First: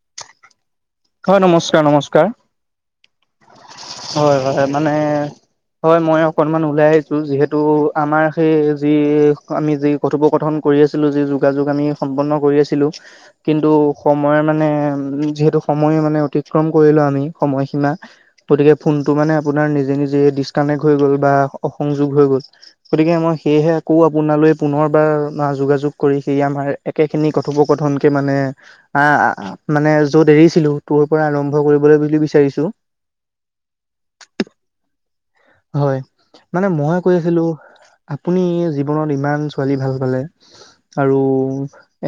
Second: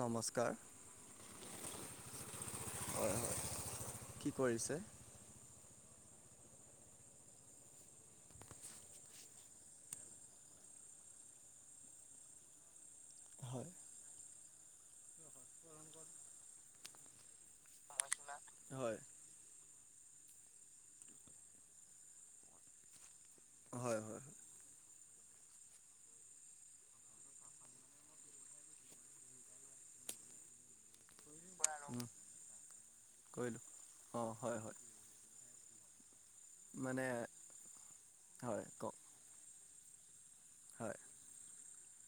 নমস্কাৰ। হয় নমস্কাৰ, নমস্কাৰ। হয়, হয়। কি হয়, হয় কৰিছে? মানে হয় মই অকণমান ওলাই আহিছো। যিহেতু আমাৰ সেই যি আমি যি কথোপকথন কৰি আছিলো যি যোগাযোগ আমি সম্পন্ন কৰি আছিলো কিন্তু হয়। সময় মানে উ যিহেতু সময়ে মানে অতিক্ৰম কৰিলো আমি সময়সীমা। গতিকে হয় ফোনটো মানে আপোনাৰ নিজে নিজেই ডিচকানেক্ট হৈ গ'ল বা অসংযোগ হৈ গ'ল। গতিকে মই সেয়েহে আকৌ হয় হয় আপোনালৈ পুনৰবাৰ যোগাযোগ কৰি সি আমাৰ একেখিনি কথোপকথনকে মানে আ আ- আ মানে য'ত এৰিছিলো ত'ৰ পৰা আৰম্ভ কৰিবলৈ উম বুলি বিচাৰিছো। কৰিলোঁ, অ', হয়-হয়। হয়, মানে মই কৈ আছিলো, আপুনি হয় কওক জীৱনত ইমান ছোৱালী ভাল পালে। হয়। আৰু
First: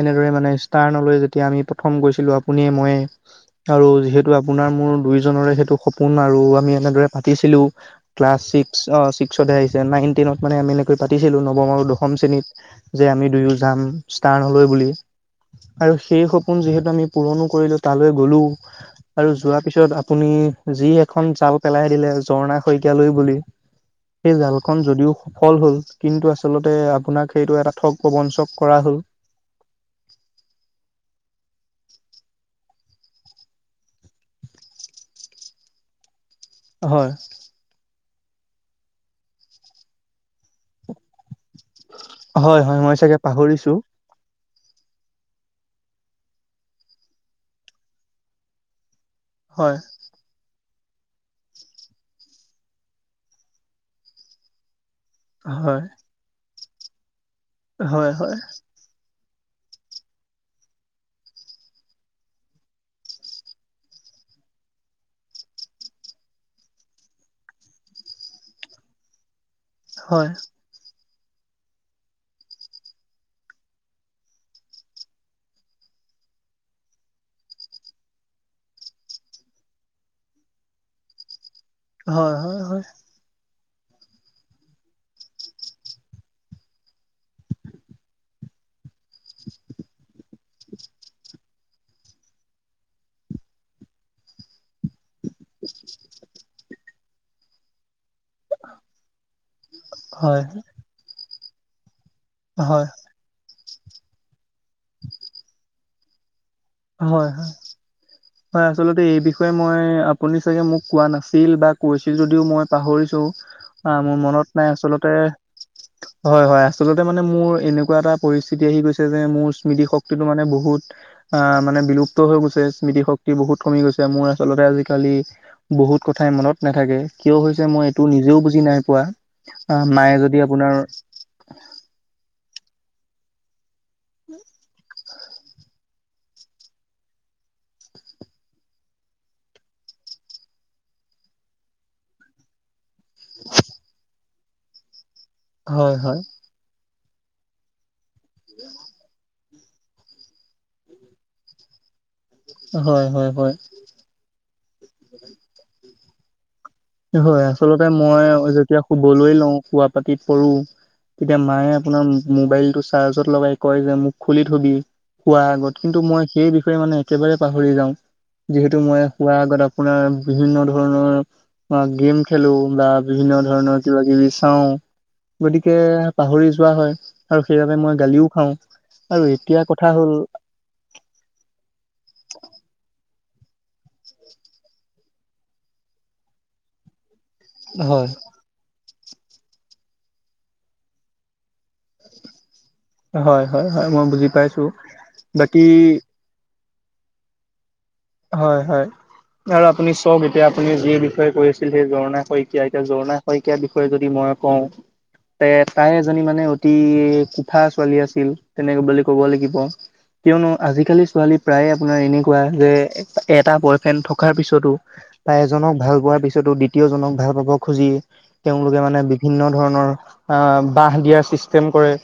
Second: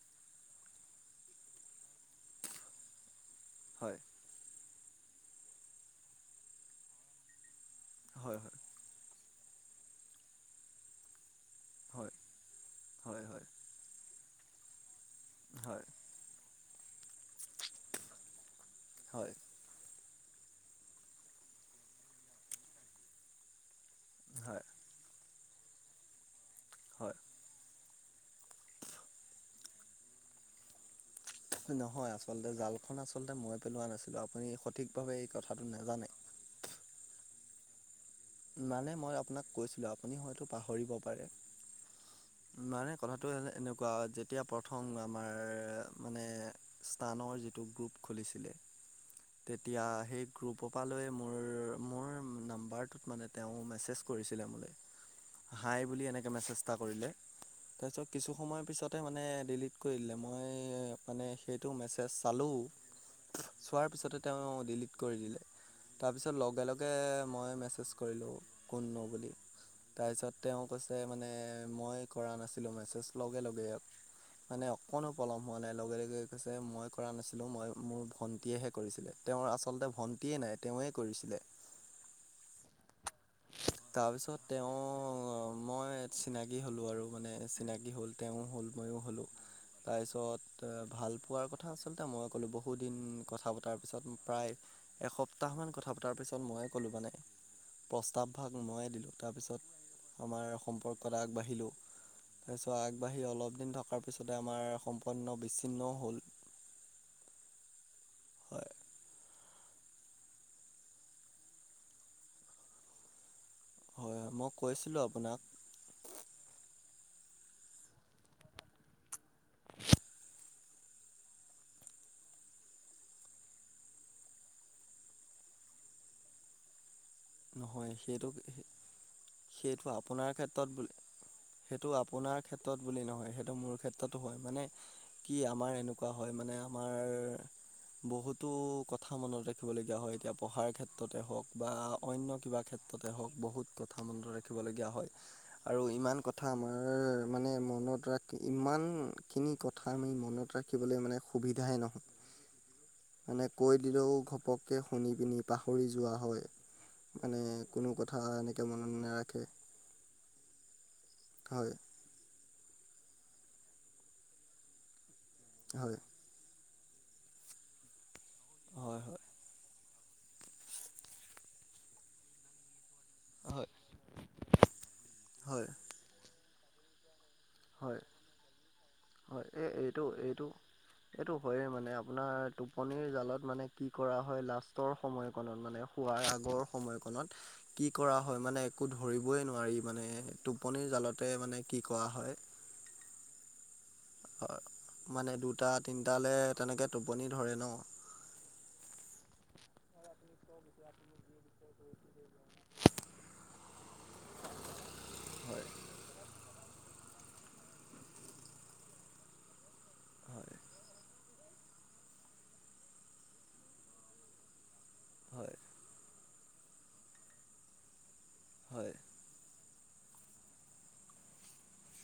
এনেদৰে মানে ষ্টাৰ্ণলৈ যেতিয়া আমি প্ৰথম গৈছিলো আপুনিয়ে মইয়ে আৰু হয় যিহেতু আপোনাৰ মোৰ দুই জনৰে সেইটো সপোন আৰু আমি এনেদৰে পাতিছিলো। হয় ক্লাছ হয় ছিক্স অ', ছিক্সতহে আহিছে নাইন টেনত মানে আমি এনেকৈ পাতিছিলো নৱম আৰু দশম হয় শ্ৰেণীত। যে হয় আমি হয় দুয়ো যাম, ষ্টাৰ্ণলৈ বুলি। হয় আৰু সেই সপোন যিহেতু আমি পুৰণো কৰিলো তালৈ গ'লো। হয় হয় আৰু যোৱা পিছত আপুনি যি এখন জাল পেলাই দিলে ঝৰ্ণা শইকীয়ালৈ বুলি। সেই জালখন যদিও ফল হ'ল, কিন্তু আচলতে হয় আপোনাক সেইটো এটা ঠগ প্ৰবঞ্চক কৰা হ'ল। নহয় আচলতে জালখন আচলতে মই পেলোৱা নাছিলো, আপুনি সঠিকভাৱে এই কথাটো নাজানে। হয়। মানে মই আপোনাক কৈছিলোঁ, আপুনি হয়তো পাহৰিব পাৰে। হয়, হয়, মই মানে চাগে কথাটো পাহৰিছো। এনেকুৱা যে যেতিয়া প্ৰথম আমাৰ মানে স্তানৰ যিটো গ্ৰুপ খুলিছিলে [inaudible] তেতিয়া সেই গ্ৰুপৰ পা লৈ মোৰ-মোৰ নাম্বাৰ টোত মানে তেওঁ মেছেজ কৰিছিলে মোলে, হয়, হাই বুলি এনেকে মেছেজ এটা কৰিলে। তাৰপিছত হয়, হয়, কিছু সময়ৰ পিছত তে মানে ডিলিট কৰি দিলে, মই মানে সেইটো মেছেজ চালোঁ। চোৱাৰ পিছতে তেওঁ ডিলিট কৰি দিলে, তাৰপিছত লগে- লগে মই মেছ [unintelligible] কৰিলোঁ কোননো বুলি, হয়, হয়, তাৰপিছত তেওঁ কৈছে তে মানে মই কৰা নাছিলোঁ মেছেজ, লগে- লগে [unintelligible] মানে অকণো পলম হোৱা নাই লগে- লগে কৈছে, মই কৰা নাছিলোঁ মই মোৰ ভণ্টীয়েহে কৰিছিলে। তেওঁৰ আচলতে ভণ্টিয়েই নাই, তেওঁৱে কৰিছিলে। হয় হয়- হয়। তাৰপিছত তেওঁ মই চিনাকী হ'লোঁ আৰু মানে, চিনাকী হ'ল। তেওঁ হ'ল ময়ো হ'লোঁ। তাৰপিছত ভাল পোৱাৰ কথা আচলতে মই ক'লোঁ, বহুদিন কথা পতাৰ পিছত প্ৰায় এসপ্তাহ মান কথা পতাৰ পিছত মইয়ে ক'লো মানে, প্ৰস্তাৱ ভাগ ময়ে দিলোঁ, তাৰপিছত আমাৰ হয়, সম্পৰ্ক এটা আগবাঢ়িলোঁ, তাৰপিছত হয়, আগ বাহি অলপ দিন থকাৰ পিছতে আমাৰ সম্পন্ন বিচ্ছিন্নও হ'ল। হয় হয় হয় আচলত- এই বিষয়ে মই আপুনি চাগে মোক কোৱা নাছিল বা কৈছিল যদিও মই পাহৰিছো। আ হয় মোৰ হয় মই মনত নাই কৈছিলোঁ আচলতে। আপোনাক হয় হয় আচলতে মানে মোৰ এনেকুৱা এটা পৰিস্থিতি আহি গৈছে যে মোৰ স্মৃতি শক্তিটো মানে বহুত অ মানে বিলুপ্ত হৈ গৈছে স্মৃতিশক্ত- বহুত কমি গৈছে মোৰ আচলতে আজিকালি বহুত কথাই মনত নাথাকে। কিয় হৈছে মই নহয় এইটো সেইটো নিজেও বুজি নাই পোৱা সেইটো মায়ে যদি ক্ষেত্ৰত আপোনাৰ বুলি সেইটো আপোনাৰ ক্ষেত্ৰত বুলি নহয় সেইটো মোৰ ক্ষেত্ৰতো হয় মানে কি আমাৰ এনেকুৱা হয় মানে আমাৰ বহুতো কথা মনত ৰাখিবলগীয়া হয় এতিয়া পঢ়াৰ ক্ষেত্ৰতে হওঁক বা অন্য কিবা ক্ষেত- ততে হওক বহুত কথা মনত ৰাখিবলগীয়া হয় আৰু হয় ইমান হয় কথ- কথা আমাৰ মানে মনত ৰাখ ইমান খিনি কথা আমি মনত ৰাখিবলে মানে সুবিধাই হয় নহয়। হয় মানে হয় কৈ দিলৌ ঘপককে শুনি পিনি পাহৰি যোৱা হয়। মানে হয় আচলতে কোনো কথা মই এনেকৈ যেতিয়া মনত শুবলৈ নাৰাখে লওঁ শুৱাব পাতি পৰো তেতিয়া হয় মায়ে আপোনাম মোবাইল টো চাৰ্জত লগাই কয় যে মোক খুলি থবি খোৱাৰ আগত হয় কিন্তু মই সেই বিষ- মানে একেবাৰে পাহৰি যাওঁ যিহেতু মই হয় হয় শুৱাৰ আগত আপোনাৰ বিভিন্ন ধৰণৰ বা গেম খেলো বা বিভিন্ন হয় ধৰণৰ কিবা কিবি চাওঁ, হয় গতিকে পাহৰি যোৱা হয় আৰু সেইবাবে মই হয় গালিও খাওঁ। আৰু হয় এতিয়া এই কথা এইটো হ'ল এইটো এইটো হয়েই মানে আপোনাৰ টোপনিৰ জালত মানে কি কৰা হয় লাষ্টৰ সময়কণত মানে শুৱাৰ আগৰ সময়কণত কি কৰা হয় মানে একো ধৰিবই নোৱাৰি মানে টোপনিৰ জালতে মানে কি কৰা হয়। হয় হয় হয় মই বুজি পাইছোঁ। বাকী লে তেনেকে টোপনি ধৰে ন। হয় হয়। আৰু আপুনি চওক এতিয়া আপুনি যি বিষয়ে কৈ আছিল সেই জৰ্ণা শইকিয়া এতিয়া জৰ্ণা শইকীয়া বিষয়ে যদি মই কওঁ। তে হয় তাই এজনী মানে অতি কুঠা ছোৱালী আছিল তেনেকে বুলি ক'ব লাগিব। কিয়নো হয় আজিকালি ছোৱালী প্ৰায়ে আপোনাৰ এনেকুৱা যে এটা বয়ফ্ৰেণ্ড থকাৰ পিছতো বা হয় এজনক ভাল পোৱাৰ পিছ- টো দ্বিতীয়জনক ভাল পাব খুজি তেওঁলোকে মানে বি- ভিন্ন ধৰণৰ অ বাহ দিয়া সৃষ্ট- ছেম কৰে।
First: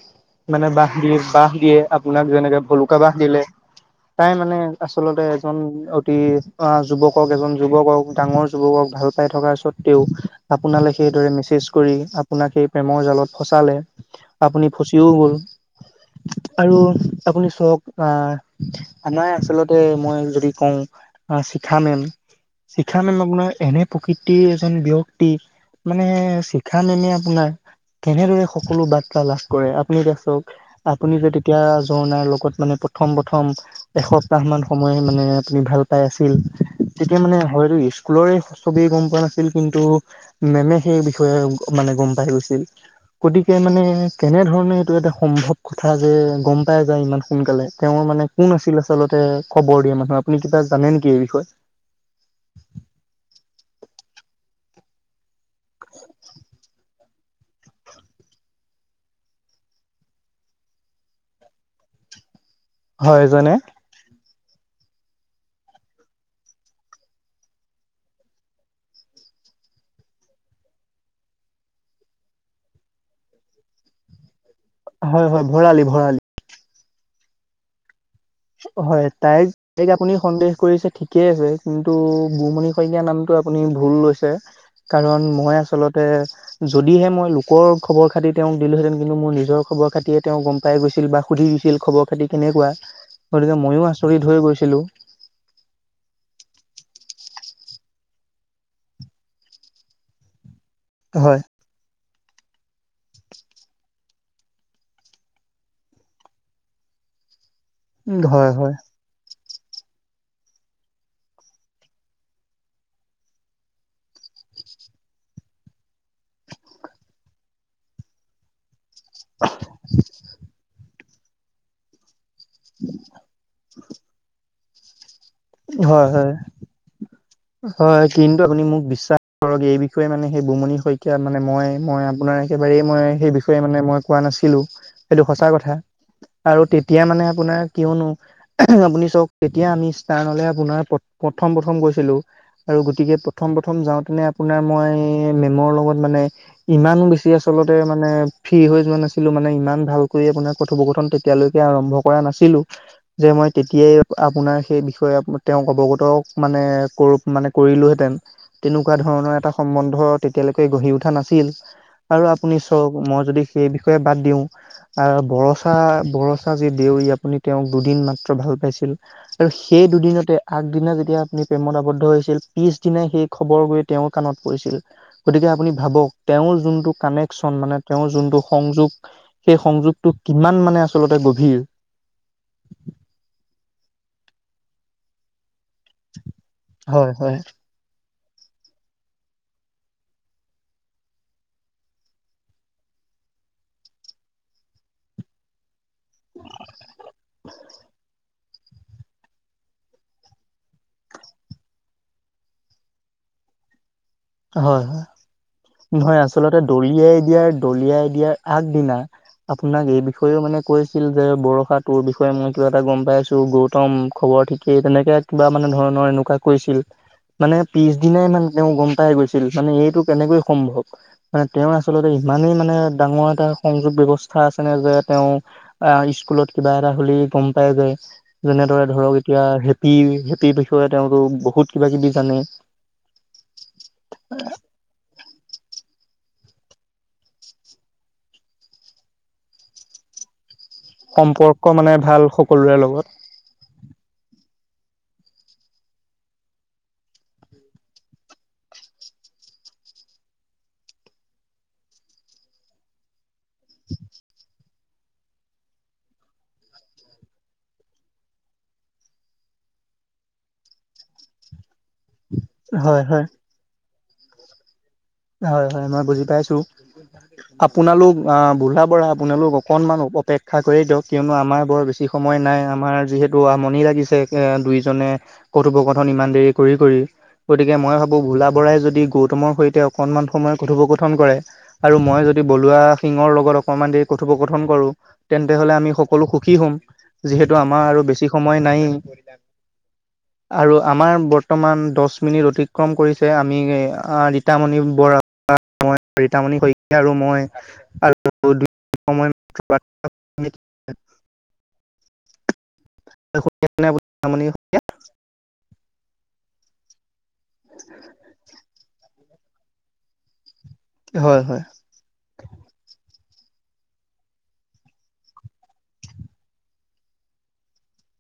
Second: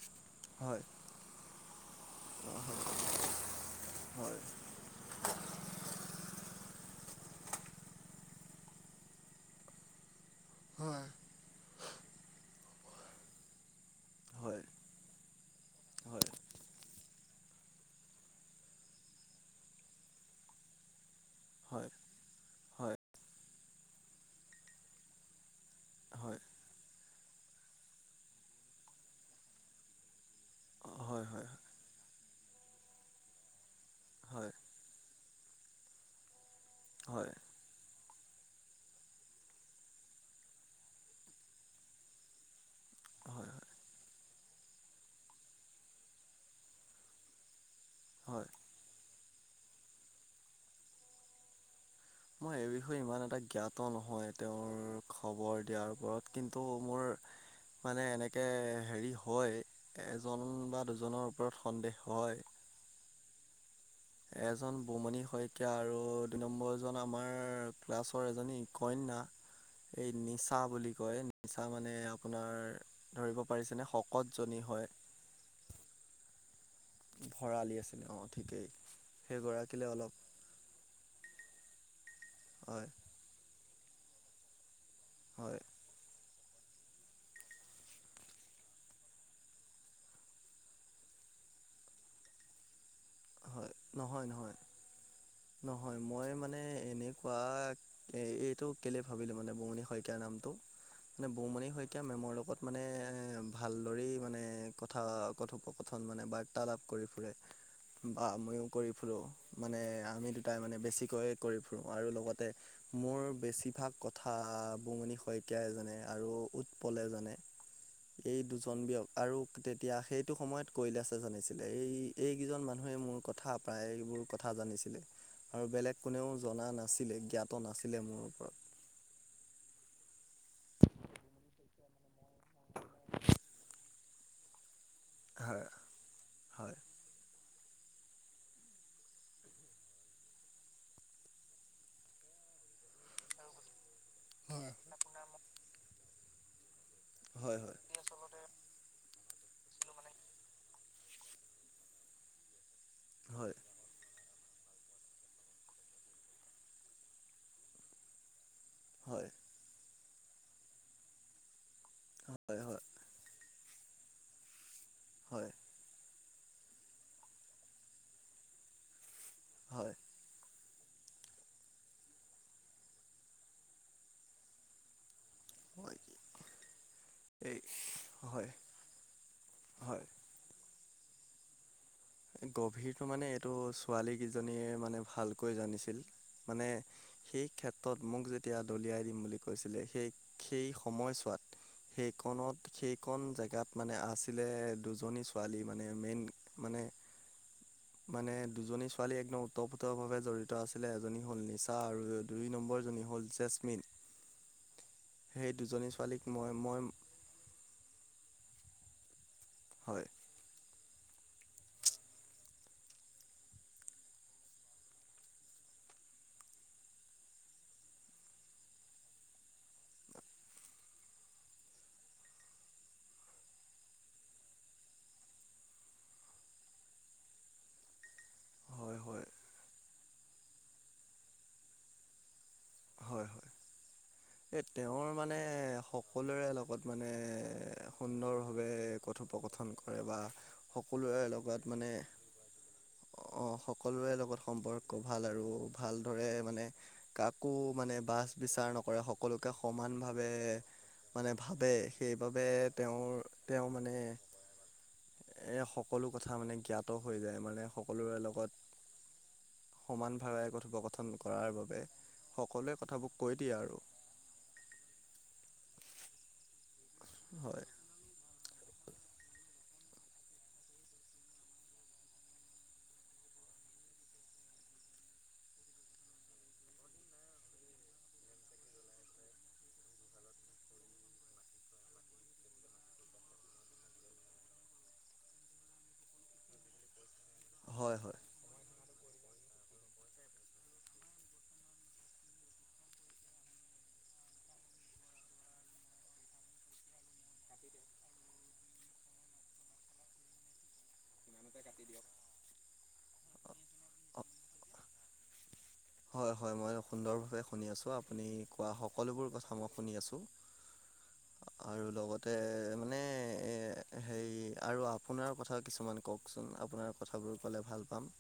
মানে হয় বাঁহ দিয়ে বাঁহ দিয়ে আপোনাক যেনেকে ভলুকা বাঁহ দিলে। হয় তাই মানে আচলতে এজন অতি আহ যুৱকক এজন যুৱকক ডাঙৰ যুৱকক ভাল পাই থকাৰ স্বত্বেও আপোনালে হয় সেই দৰে মেছেজ কৰি আপোনাকে প্ৰেমৰ জালত ফচালে। হয় হয় আপুনি ফুচিও গ'ল। হয় আৰু আপুনি চক আহ নাই আচলতে মই ল- দি কওঁ হয় শিখামেম হয় শিখামেমক ন এনে প্ৰকৃতিৰ এজন ব্যক্তি মানে হয় শিখা মেমে আপোনাৰ কেনেদৰে সকলো বাৰ্তা লাভ কৰে আপুনি এতিয়া চক আপুনি হয় যে হয় তেতিয়া জঝোৰণাৰ লগত মানে প্ৰথম প্ৰথম এসপ্তাহ হয়, মান সময় মানে তুমি ভাল পাই আছিল। তেতিয়া হয়, মানে হয়তো স্কুলৰে চবেই গম পোৱা নাছিল কিন্তু মেমে সেই বিষয়ে মানে গম পাই গৈছিল। হয়, গতিকে হয়, মানে কেনেধৰণে এইটো এটা সম্ভৱ কথা যে গম পাই যায় ইমান সোনকালে তেওঁৰ মানে হয় কোন আছিল আচলতে খবৰ দিয়া মানুহ আপুনি কিবা জানে নেকি এই বিষয়ে? মই এই বিষয়ে ইমান এটা জ্ঞাত নহয় তেওঁৰ খবৰ দিয়াৰ ওপৰত কিন্তু মোৰ মানে এনেকে হেৰি হয়, এজন বা দুজনৰ ওপৰত সন্দেহ হয়। হয় ইজনে এজন বোমণি শইকীয়া আৰু দুই নম্বৰজন আমাৰ ক্লাছৰ এজনী কন্যা এই নিচা বুলি কয় নিচা মানে আপোনাৰ ধৰিব পাৰিছে নে শকতজনী হয়। হয় হয় ভৰালি ভৰালি। ভৰালী আছিলে অ। ঠিকেই হয় তাইক সেইগৰাকীলে তাইক আপুনি অলপ সন্দেহ কৰিছে ঠিকে আছে কিন্তু বুমণি হয় শইকীয়া নামটো আপ- পুনি ভুল লৈছে কাৰণ মই হয় আচলতে যদিহে মই লোকৰ খবৰ খাতি তেওঁ দিলোহেঁতেন কিন্তু মোৰ নিজৰ খবৰ খাতিয়ে তেওঁ গম পাই গৈছিল বা সুধি দিছিল খবৰ খাতি কেনেকুৱা গতিকে হয় ময়ো নহয় আচৰিত হৈ নহয় গৈছিলোঁ। নহয় মই মানে এনেকোৱাক এ এইটো কেলে ভাবিলো মানে বৌমণি শইকীৰ নামটো মানে হয় বৌমণি শইক- এতিয়া মেমৰ লগত মানে ভালদৰেই মানে কথা কথোপকথন মানে বাত- ৰ্তালাপ কৰি ফুৰে। [inaudible] বা ময়ো হয় কৰি ফুৰোঁ মানে আমি দুটাই মানে বেছিকৈয়ে কৰি ফুৰোঁ আৰু লগতে মোৰ বেছিভাগ কথা বুমণি শইকীয়াই জানে আৰু উৎপলে জানে। এই দুজন ব্যয় আৰু তেতিয়া সেইটো সময়ত কৈলাসে জানিছিলে এই এইকেইজন মানুহে মোৰ কথা প্ৰায়বোৰ কথা জানিছিলে। আৰু বেলেগ হয় কোনেও হয় জনা নাছিলে জ্ঞাত নাছিলে হয় মোৰ কিন্তু ওপৰত আপুনি মোক বিশ্বা- কৰক এই বিষয়ে মানে সেই বৌমণি শইকীয়া মানে মই, মই আপোনাৰ একেবাৰেই মই সেই বিষয়ে মানে মই কোৱা নাছিলো সেইটো সঁচা হয় কথা আৰু হয় তেতিয়া মানে আপোনাৰ কিয়নো আপুনি চাওক তেতিয়া আমি ষ্টাৰ হলে আপোনাৰ প্ৰথম প্ৰথম গৈছিলো। আৰু গতিকে প্ৰথম প্ৰথম যাওঁতেনে আপোনাৰ হয় মই মেমৰ লগত মানে ইমানো বেছ- হয় আচলতে মানে ফ্ৰী হৈ মানে মানে ইমান ভালকে আপোনাৰ কথোপকথন তেতিয়ালৈকে আৰম্ভ কৰা নাছিলো যে মই হয় তেতিয়াই আপোনাৰ সেই বিষয়ে তেওঁক অৱগত মানে কৰো মানে কৰিলোহেঁতেন। তেনেকুৱা হয় ধৰণৰ এটা সম্বন্ধ তেতিয়ালৈকে গঢ়ি উঠা নাছিল আৰু আপুনি হয় হয় ধৰক মই যদি সেই বিষয়ে বাদ দিওঁ আ হয় বছ হা বৰচা যি দেউৰী আপুনি তেওঁক দুদিন মাত্ৰ ভাল পাইছিল আৰু সেই হয় হয় দুদিনতে আগদিনা যেতিয়া আপুনি প্ৰেমত আৱদ্ধ হৈছিল পিছদিনা সেই খবৰ গৈ তেওঁৰ কাণত পৰিছিল। গতিকে আপুনি হয় ভাবক তেওঁৰ যোনটো কানেকচন এই মানে তেওঁৰ যোনটো হয় সংযোগ সেই হয় সংযোগটো কিমান মানে আচলতে গভীৰ। গভীৰটো মানে এইটো ছোৱালীকেইজনীয়ে মানে ভালকৈ জানিছিল। মানে হয় হয়। সেই ক্ষেত- তত মোক যেতিয়া দলিয়াই দিম বুলি কৈছিলে, সেই সেই সময়ছোৱাত সেইকন সেইকন জেগাত মানে আছিলে দুজনী ছো- পোৱালি মানে মেইন মানে [inaudible] মানে দুজনী ছোৱালী একদম ওতঃপ্ৰোত ভাৱে জড়িত আছিলে এজনী হ'ল নিচা আৰু দুই নম্বৰজনী হ'ল জেচমিন। হয় হয় সেই দুজনী নহয় ছোৱালীক মই আচলতে মই দলিয়ে দিয়াৰত দলিয়াই দিয়াৰ আগদিনা আপোনাক এই হয় বিষ- কৰিব মানে কৈছিল যে বৰষা ৰ বিষয়ে মই কিবা এটা গম পাইছোঁ গৌতম খবৰ ঠিকে তেনেকে বা মানে ধৰণৰ এনেকুৱা কৰিছিল, মানে পিছ দিনাই মানে তেওঁ গম পাই গৈছিল মানে এইটো কেনেকৈ সম্ভৱ। মানে তেওঁৰ আচলতে ইমানেই মানে ডাঙৰ এটা সংযোগ ব্যৱস্থা আছেনে যে তেওঁ আ স্কুলত কিবা এটা হলে গম পাই যায়। যেনেদৰে হয় ধৰক হয় এতিয়া হেপি, হেপিৰ বিষয়ে তেওঁলোক বহুত কিবা কিবি জানে। হয় হয়। [inaudible] এ তেওঁৰ মানে সক- সকলোৰে লগত মানে সুন্দৰভাৱে কথোপকথন কৰে বা সকলোৰে সম্পৰ্ক লগত মানে ভাল সকলোৰে লগত অ সকলোৰে লগত সম্পৰ্ক ভাল আৰু ভালদৰে মানে কাকো মানে বাছ বিচাৰ নকৰে, সক- সকলোকে সমানভাৱে মানে ভাবে সেইবাবে তেওঁৰ তেওঁ মানে এই সকলো কথা মানে জ্ঞাত হৈ যায় মানে সকলোৰে লগত সমানভাৱে কথোপকথন কৰাৰ বাবে সকলোৱে হয় কথাবোৰ হয় কৈ দিয়ে আৰু। হয় হয় মই বুজি পাইছো হয় আপোনালোক অ বুঢ়া বঢ়া আপোনালোক অকণমান অপেক্ষা কৰি দিয়ক কিয়নো আমাৰ বৰ বেছি সময় নাই আমাৰ যিহেত- টো আমনি লাগিছে এ দুইজনে কথোপকথন ইমান দেৰি কৰি কৰি গতিকে মই ভাবো ভোলা বৰাই যদি গৌতমৰ সৈতে অকনমান সময় কথোপকথন কৰে। আৰু মই যদি বলুৱা সিঙৰ লগত অকণমান দেৰি কথোপকথন কৰো। তেন্তে হলে আমি সকলো সুখী হম যিহেতু আমাৰ হয় আৰু বেছি হয় সময় নাই। [inaudible] আৰু আমাৰ বৰ্তমান দহ মিনিট অতিক্ৰম কৰিছে আমি ৰীতামণি বৰা মই ৰীতামণি শইকীয়া আৰু মই [unintelligible] [unintelligible] হয় হয় মই সুন্দৰভাৱে শুনি আছোঁ, আপুনি কোৱা সকলোবোৰ কথা মই শুনি আছোঁ। হয় হয়। আৰু লগতে মানে এ সেই আৰু আপোনাৰ কথা কিছুমান কওক চোন আপোনাৰ কথাবোৰ ক'লে ভাল পাম।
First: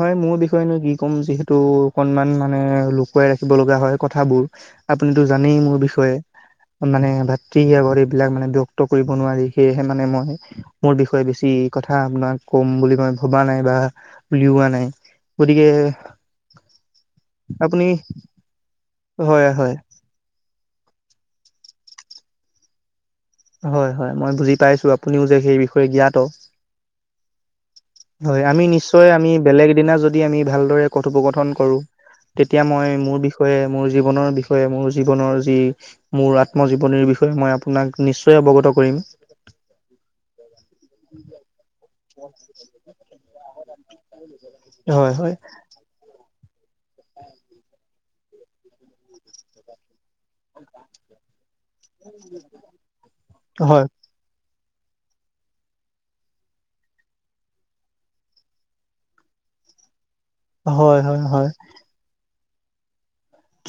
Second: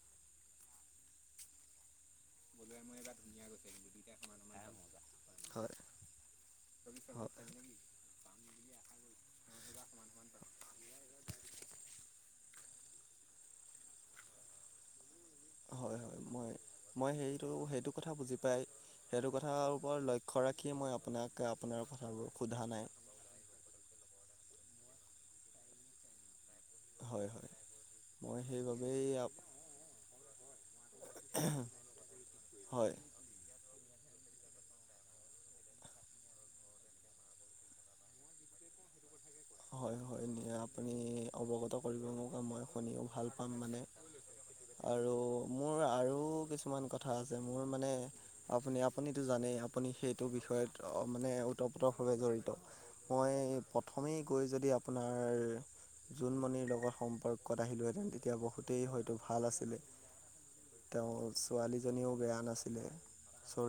হয় মোৰ বিষয়েনো কি ক'ম যিহেতু অকনমান মা- মানে লুকুৱাই ৰাখিব লগা হয় কথাবোৰ আপুনিতো জানেই হয় মোৰ বিষয়ে। মানে হয় ভাতৃ আগৰ এইবিলাক মানে ব্যক্ত কৰিব নোৱাৰি সেয়েহে মানে মই মোৰ বিষয়ে বেছি কথা আপোনাক কম বুলি মই ভবা নাই বা উলিওৱা নাই। গতিকে হয় হয় মই, মই সেইটো আপুনি সেইটো কথা বুজি পাই সেইটো হয় হয় কথাৰ ওপৰত লক্ষ- খৰাকীয়ে মই আপোনাক আপোনাৰ কথাবোৰ সোধা নাই। হয় হয় মই বুজি পাইছো আপুনিও যে সেই বিষয়ে জ্ঞাত। হয় হয়। মই হয় আমি সেইবাবেই নিশ্চয় আমি আপ- বেলেগ দিনা যদি আমি ভালদৰে কথোপকথন কৰোঁ। তেতিয়া মই হয় মোৰ বিষয়ে মোৰ জীৱনৰ বিষয়ে মোৰ জীৱনৰ যি মোৰ আত্মজীৱনীৰ বিষয়ে মই আপোনাক নিশ্চয় অৱগত কৰিম। হয় হয় নিয়া আপুনি অৱগত কৰিব মও মই শুনিও ভাল পাম মানে। হয় আৰু হয় মোৰ আৰু কিছুমান কথা আছে। মোৰ মানে আপুনি আপুনিতো জানেই আপ- আপুনি সেইটো বিষয়ত মানে ওতঃপ্ৰোতভাৱে জড়িত। মই হয় প্ৰথমেই কৈ যদি আপোনাৰ জোনমণিৰ লগত সম্পৰ্কত আহিলোহেতেন তেতিয়া বহুতেই হয়তো ভাল আছিলে। হয় তেওঁ হয় হয় ছোৱালীজনীও বেয়া নাছিলে।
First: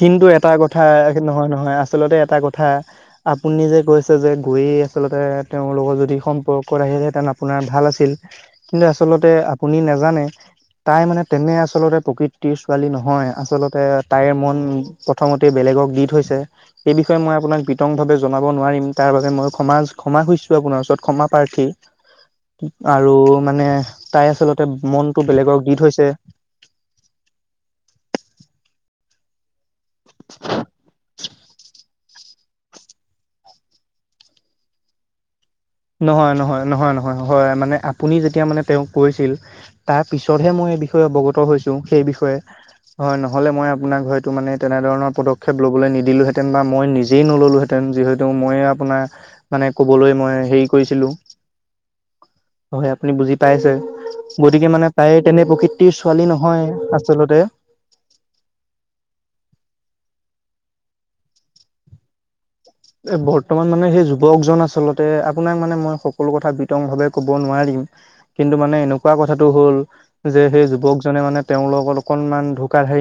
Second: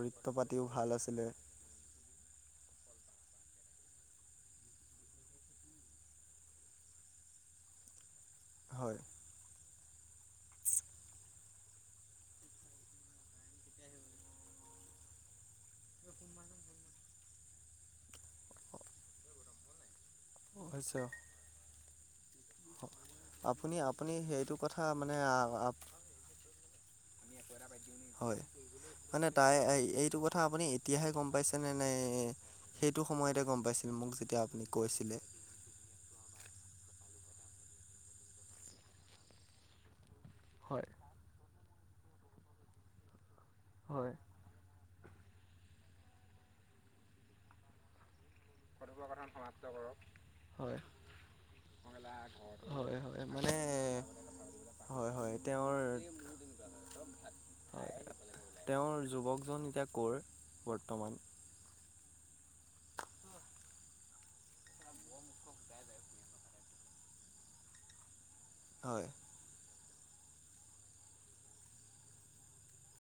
কিন্তু এটা পাতিও কথা ভাল আছিলে নহয় নহয় আচলতে এটা কথা আপুনি যে কৈছে যে গৈ আচলতে তেওঁৰ লগত যদি সম্পৰ্কত আহিলেহেঁতেন। আপ- আপোনাৰ ভাল আছিল, কিন্তু হয় আচলতে আপুনি নাজানে তাই মানে তেনে আচলতে প্ৰকৃতিৰ ছোৱালী নহয় আচলতে তাইৰ মন প্ৰথমতে বেলেগক দি থৈছে সেই বিষয়ে মই আপোনাক বি- তং ভাৱে জনাব নোৱাৰিম তাৰ বাবে মই ক্ষমাজ ক্ষমা হৈছো আপোনাৰ অৱশ্যে ওচৰত ক্ষমা প্ৰাৰ্থী। আৰু মানে আপুনি আপুনি তাই সেইটো আচলতে কথা মানে মনতটো বেলেগক দি থৈছে। [unintelligible] হয় মানে তাই এইটো কথা আপুনি এতিয়াহে গম পাইছে নে নে সেইটো সময়তে গম পাইছিল মোক যেতিয়া আপুনি কৈছিলে। নহয় নহয় নহয় নহয় হয় মানে আপুনি যেতিয়া মানে তেওঁক কৈছিল তাৰ পিছতহে মই এই হয় বিষয়ে অৱগত হৈছো সেই বিষয়ে। হয় নহ'লে মই আপোনাক হয় হয়তো মানে তেনেধৰণৰ পদক্ষপ ল'বলৈ নিদিলোঁহেতেন বা মই নিজেই নলোঁতেন যিহেত- ত মইয়ে আপোনা মানে ক'বলৈ মই হেৰি হয় কৰিছিলোঁ। হয় আপুনি বুজি পাইছে, গতিকে মানে হয় তাই হয় তেনে তেওঁৰ প্ৰকৃতিৰ ছোৱালী নহয়। চলতে হয় তেওঁৰ যুৱকজন এতিয়া কৰ বৰ্তমান? এ বৰ্তমান মানে সেই যুৱকজন আচলতে আপোনাক মানে মই সক- সকলো কথা বিতংভাৱে ক'ব নোৱাৰিম কিন্তু মানে হয় এনেকুৱা কথ- থাটো হ'ল যে সেই যুৱকজনে মানে তেওঁ লগত অকনমান ধোকা ধাৰি